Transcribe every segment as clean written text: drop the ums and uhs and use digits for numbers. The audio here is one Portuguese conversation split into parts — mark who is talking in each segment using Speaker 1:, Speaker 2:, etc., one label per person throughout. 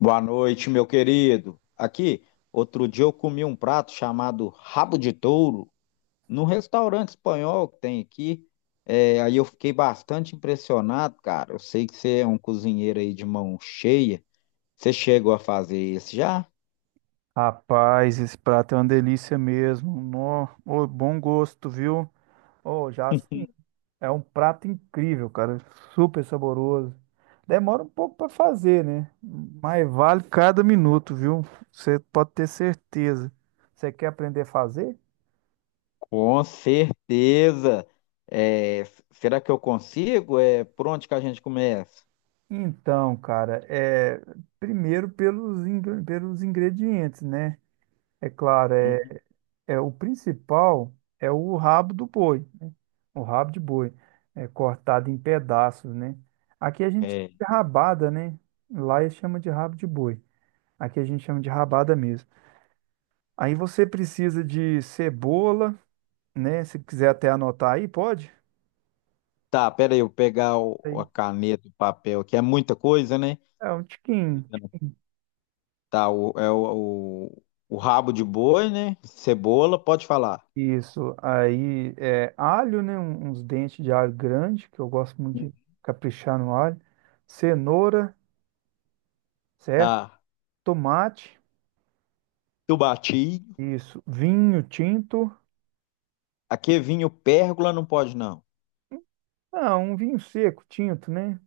Speaker 1: Boa noite, meu querido. Aqui, outro dia eu comi um prato chamado rabo de touro num restaurante espanhol que tem aqui. É, aí eu fiquei bastante impressionado, cara. Eu sei que você é um cozinheiro aí de mão cheia. Você chegou a fazer isso já?
Speaker 2: Rapaz, esse prato é uma delícia mesmo. Nó, ô, bom gosto, viu? Ô, já assim, é um prato incrível, cara. Super saboroso. Demora um pouco para fazer, né? Mas vale cada minuto, viu? Você pode ter certeza. Você quer aprender a fazer?
Speaker 1: Com certeza. É, será que eu consigo? É, por onde que a gente começa?
Speaker 2: Então, cara, é primeiro pelos, pelos ingredientes, né? É claro, é
Speaker 1: Uhum.
Speaker 2: é o principal é o rabo do boi, né? O rabo de boi é cortado em pedaços, né? Aqui a gente chama
Speaker 1: É.
Speaker 2: de rabada, né? Lá eles chamam de rabo de boi. Aqui a gente chama de rabada mesmo. Aí você precisa de cebola, né? Se quiser até anotar aí, pode?
Speaker 1: Tá, pera aí, eu pegar
Speaker 2: Aí.
Speaker 1: a caneta e o papel, que é muita coisa, né?
Speaker 2: É um tiquinho.
Speaker 1: Tá, o, é o rabo de boi, né? Cebola, pode falar.
Speaker 2: Isso. Aí é alho, né? Uns dentes de alho grande, que eu gosto muito de caprichar no alho. Cenoura, certo?
Speaker 1: Tá,
Speaker 2: Tomate.
Speaker 1: chubatinho.
Speaker 2: Isso. Vinho tinto.
Speaker 1: Aqui vinho pérgola não pode não.
Speaker 2: Ah, um vinho seco, tinto, né?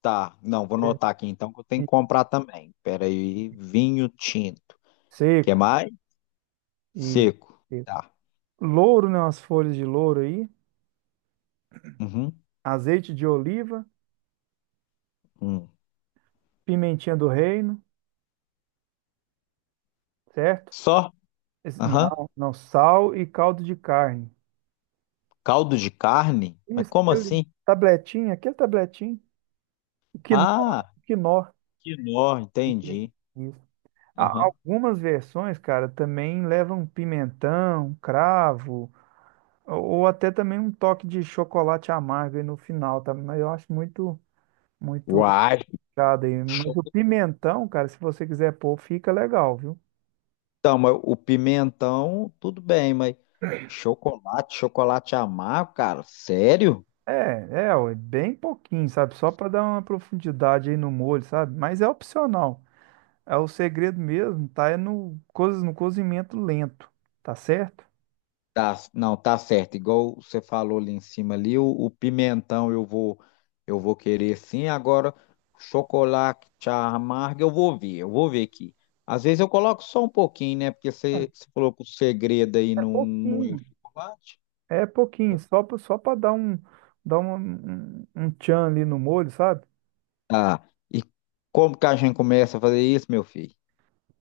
Speaker 1: Tá, não, vou anotar aqui então que eu tenho
Speaker 2: E
Speaker 1: que comprar também. Pera aí, vinho tinto. Quer
Speaker 2: seco.
Speaker 1: mais?
Speaker 2: E
Speaker 1: Seco.
Speaker 2: seco.
Speaker 1: Tá.
Speaker 2: Louro, né? Umas folhas de louro aí.
Speaker 1: Uhum.
Speaker 2: Azeite de oliva.
Speaker 1: Hum.
Speaker 2: Pimentinha do reino, certo?
Speaker 1: Só? Aham.
Speaker 2: Não, não. Sal e caldo de carne.
Speaker 1: Caldo de carne? Mas
Speaker 2: Isso,
Speaker 1: como
Speaker 2: aquele
Speaker 1: assim?
Speaker 2: tabletinho. O quinó.
Speaker 1: Ah,
Speaker 2: O quinó.
Speaker 1: quinó,
Speaker 2: Isso.
Speaker 1: entendi.
Speaker 2: Isso.
Speaker 1: Aham.
Speaker 2: Algumas versões, cara, também levam pimentão, cravo, ou até também um toque de chocolate amargo aí no final, tá? Mas eu acho muito. Muito
Speaker 1: Uai.
Speaker 2: complicado aí. Mas o pimentão, cara, se você quiser pôr, fica legal, viu?
Speaker 1: Então, mas o pimentão, tudo bem, mas chocolate, chocolate amargo, cara, sério?
Speaker 2: É, Ó, é bem pouquinho, sabe? Só para dar uma profundidade aí no molho, sabe? Mas é opcional. É o segredo mesmo, tá? É no, coisas no cozimento lento, tá certo?
Speaker 1: Tá, não, tá certo. Igual você falou ali em cima ali, o pimentão eu vou querer sim. Agora, chocolate amargo eu vou ver aqui. Às vezes eu coloco só um pouquinho, né? Porque você falou que o segredo aí
Speaker 2: É
Speaker 1: não, não é o
Speaker 2: pouquinho.
Speaker 1: chocolate.
Speaker 2: É pouquinho, só para dar um, tchan ali no molho, sabe?
Speaker 1: Tá. E como que a gente começa a fazer isso, meu filho?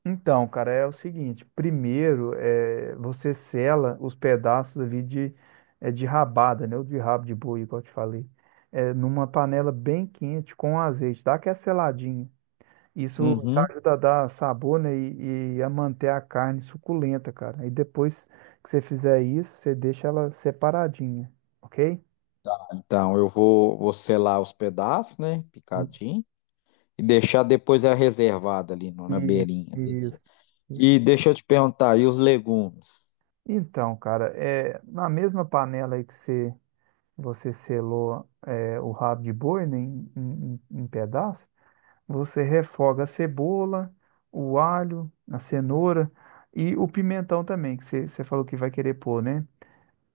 Speaker 2: Então, cara, é o seguinte: primeiro, você sela os pedaços ali de, de rabada, né? Ou de rabo de boi, igual eu te falei, numa panela bem quente com azeite, dá aquela seladinha. Isso
Speaker 1: Uhum.
Speaker 2: ajuda a dar sabor, né? E a manter a carne suculenta, cara. E depois que você fizer isso, você deixa ela separadinha, ok?
Speaker 1: Então, vou selar os pedaços, né? Picadinho. E deixar depois a reservada ali na
Speaker 2: Isso,
Speaker 1: beirinha. Beleza.
Speaker 2: isso, isso.
Speaker 1: E deixa eu te perguntar, e os legumes?
Speaker 2: Então, cara, é, na mesma panela aí que você selou é, o rabo de boi, né, em, em, em pedaços, você refoga a cebola, o alho, a cenoura e o pimentão também, que você falou que vai querer pôr, né?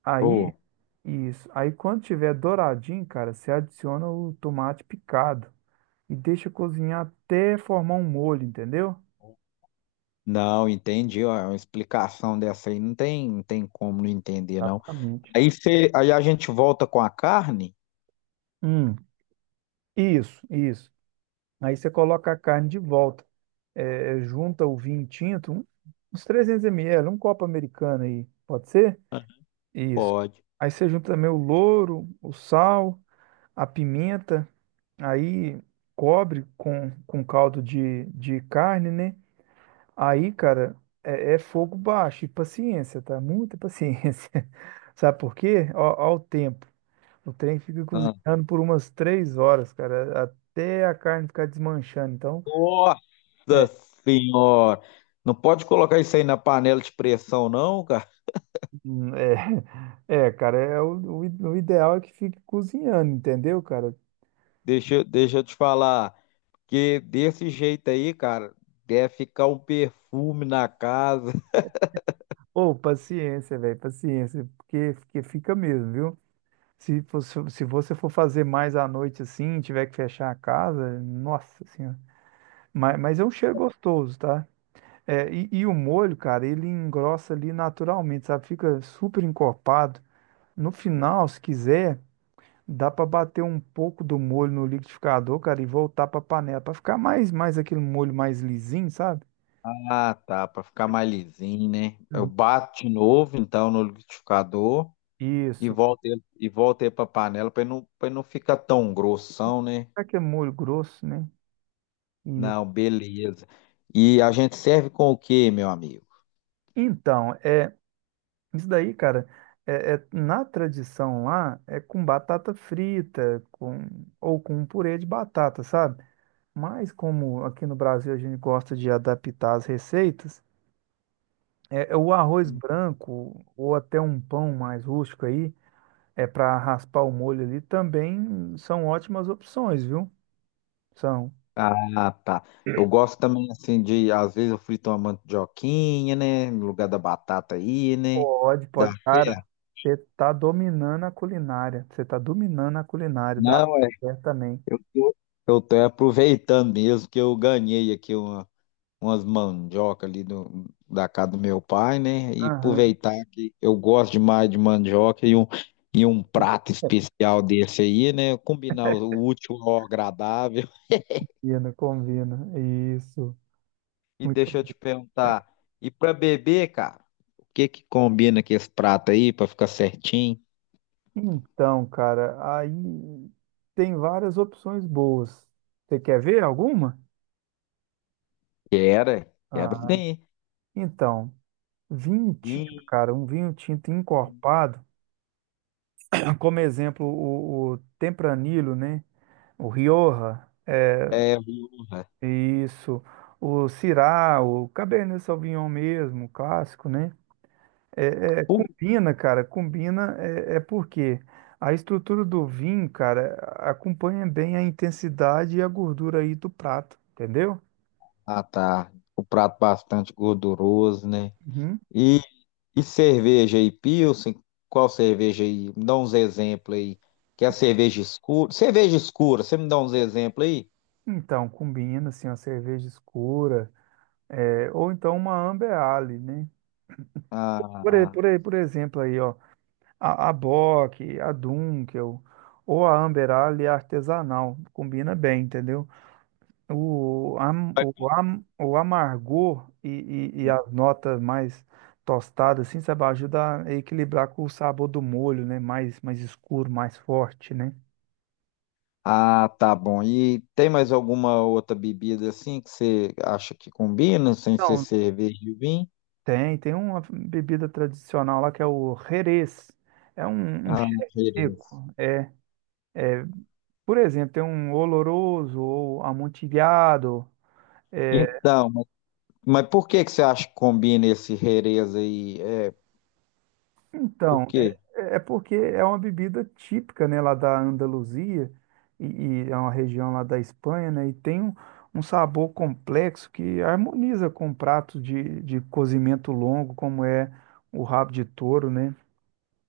Speaker 2: Aí,
Speaker 1: Vou.
Speaker 2: isso. Aí quando tiver douradinho, cara, você adiciona o tomate picado e deixa cozinhar até formar um molho, entendeu?
Speaker 1: Não, entendi. Ó, é uma explicação dessa aí não tem, não tem como não entender, não.
Speaker 2: Exatamente.
Speaker 1: Aí, cê, aí a gente volta com a carne?
Speaker 2: Hum, isso, isso. Aí você coloca a carne de volta. É, junta o vinho tinto, uns 300 ml, um copo americano aí, pode ser? Isso.
Speaker 1: Pode.
Speaker 2: Aí você junta também o louro, o sal, a pimenta, aí cobre com caldo de carne, né? Aí, cara, é, é fogo baixo e paciência, tá? Muita paciência. Sabe por quê? Ó, ó o tempo. O trem fica
Speaker 1: Ah.
Speaker 2: cozinhando por umas três horas, cara, até a carne ficar desmanchando. Então,
Speaker 1: Nossa senhora! Não pode colocar isso aí na panela de pressão, não, cara.
Speaker 2: hum, é, é, cara, é o, o ideal é que fique cozinhando, entendeu, cara?
Speaker 1: Deixa, deixa eu te falar. Que desse jeito aí, cara, deve ficar um perfume na casa.
Speaker 2: Ou paciência, velho, paciência, porque fica mesmo, viu? Se fosse, se você for fazer mais à noite assim, tiver que fechar a casa, nossa senhora. Mas é um cheiro gostoso, tá? É, e o molho, cara, ele engrossa ali naturalmente, sabe? Fica super encorpado. No final, se quiser. Dá pra bater um pouco do molho no liquidificador, cara, e voltar pra panela pra ficar mais aquele molho mais lisinho, sabe?
Speaker 1: Ah, tá, pra ficar mais lisinho, né? Eu
Speaker 2: Uhum.
Speaker 1: bato de novo, então, no liquidificador
Speaker 2: Isso.
Speaker 1: e volto ele pra panela pra ele não ficar tão grossão, né?
Speaker 2: É que é molho grosso, né? Isso.
Speaker 1: Não, beleza. E a gente serve com o quê, meu amigo?
Speaker 2: Então, é isso daí, cara. É, na tradição lá é com batata frita, com ou com um purê de batata, sabe? Mas como aqui no Brasil a gente gosta de adaptar as receitas, é, é o arroz branco ou até um pão mais rústico aí. É para raspar o molho ali, também são ótimas opções, viu? São.
Speaker 1: Ah, tá. Eu gosto também, assim, de, às vezes eu frito uma mandioquinha, né? No lugar da batata aí, né?
Speaker 2: Pode,
Speaker 1: Dá
Speaker 2: pode. Cara,
Speaker 1: certo.
Speaker 2: você tá dominando a culinária. Você tá dominando a culinária da
Speaker 1: Não, é,
Speaker 2: mulher também.
Speaker 1: eu tô, eu tô aproveitando mesmo que eu ganhei aqui uma, umas mandioca ali da casa do meu pai, né? E
Speaker 2: Aham.
Speaker 1: aproveitar que eu gosto demais de mandioca e um prato especial desse aí, né? Combinar o útil ao agradável.
Speaker 2: Combina, combina. Isso.
Speaker 1: E
Speaker 2: Muito
Speaker 1: deixa
Speaker 2: bom.
Speaker 1: eu te perguntar, e pra beber, cara, o que que combina com esse prato aí pra ficar certinho?
Speaker 2: Então, cara, aí tem várias opções boas. Você quer ver alguma?
Speaker 1: Quero, quero
Speaker 2: Ah,
Speaker 1: sim.
Speaker 2: então, vinho tinto,
Speaker 1: Vinho,
Speaker 2: cara, um vinho tinto encorpado, como exemplo, o Tempranillo, né? O Rioja, é,
Speaker 1: é,
Speaker 2: isso. O Syrah, o Cabernet Sauvignon mesmo, o clássico, né? É, é,
Speaker 1: porra.
Speaker 2: combina, cara, combina, é, é porque a estrutura do vinho, cara, acompanha bem a intensidade e a gordura aí do prato, entendeu?
Speaker 1: Ah, tá. O prato bastante gorduroso, né?
Speaker 2: Uhum.
Speaker 1: E, e cerveja aí, Pilsen? Qual cerveja aí? Me dá uns exemplos aí. Que é cerveja escura? Cerveja escura, você me dá uns exemplos aí?
Speaker 2: Então, combina, assim, uma cerveja escura, é, ou então uma Amber Ale, né?
Speaker 1: Ah,
Speaker 2: Por exemplo aí, ó. A Bock, a Dunkel ou a Amber Ale artesanal. Combina bem, entendeu?
Speaker 1: ah,
Speaker 2: O amargor e as notas mais tostadas, assim, sabe, ajuda a equilibrar com o sabor do molho, né? Mais escuro, mais forte, né?
Speaker 1: ah, tá bom. E tem mais alguma outra bebida assim que você acha que combina, sem ser
Speaker 2: Então,
Speaker 1: cerveja e vinho?
Speaker 2: tem uma bebida tradicional lá que é o Jerez. É um
Speaker 1: Ah,
Speaker 2: cheiro
Speaker 1: Jerez.
Speaker 2: seco. Por exemplo, tem um oloroso ou amontilhado.
Speaker 1: Então, mas por que que você acha que combina esse Jerez aí? É, por
Speaker 2: Então, é,
Speaker 1: quê?
Speaker 2: é porque é uma bebida típica, né, lá da Andaluzia e, e é uma região lá da Espanha, né, e tem um, um sabor complexo que harmoniza com pratos de cozimento longo, como é o rabo de touro, né?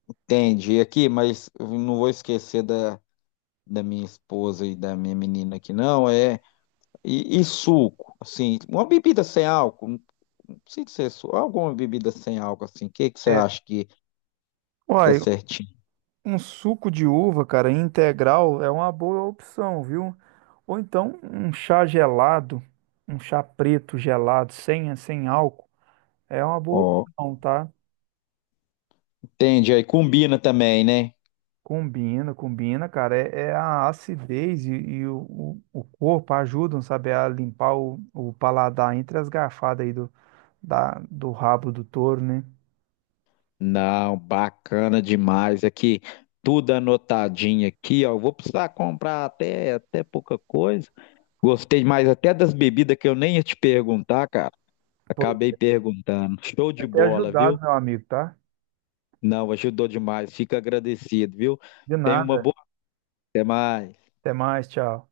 Speaker 1: Entendi aqui, mas eu não vou esquecer da minha esposa e da minha menina aqui, não. É, e suco, assim, uma bebida sem álcool, não precisa ser suco, alguma bebida sem álcool, assim, o que que você
Speaker 2: É.
Speaker 1: acha que dá
Speaker 2: Olha,
Speaker 1: certinho?
Speaker 2: um suco de uva, cara, integral é uma boa opção, viu? Ou então um chá gelado, um chá preto gelado, sem álcool, é uma boa
Speaker 1: Ó,
Speaker 2: opção, tá?
Speaker 1: entendi, aí combina também, né?
Speaker 2: Combina, combina, cara. É, é a acidez e o, o corpo ajudam, sabe, a limpar o paladar entre as garfadas aí do rabo do touro, né?
Speaker 1: Não, bacana demais aqui, tudo anotadinho aqui, ó. Eu vou precisar comprar até, até pouca coisa. Gostei mais até das bebidas que eu nem ia te perguntar, cara.
Speaker 2: Pô,
Speaker 1: Acabei perguntando. Show de
Speaker 2: até
Speaker 1: bola, viu?
Speaker 2: ajudado, meu amigo, tá?
Speaker 1: Não, ajudou demais. Fico agradecido, viu?
Speaker 2: De
Speaker 1: Tenha uma
Speaker 2: nada.
Speaker 1: boa. Até mais.
Speaker 2: Até mais, tchau.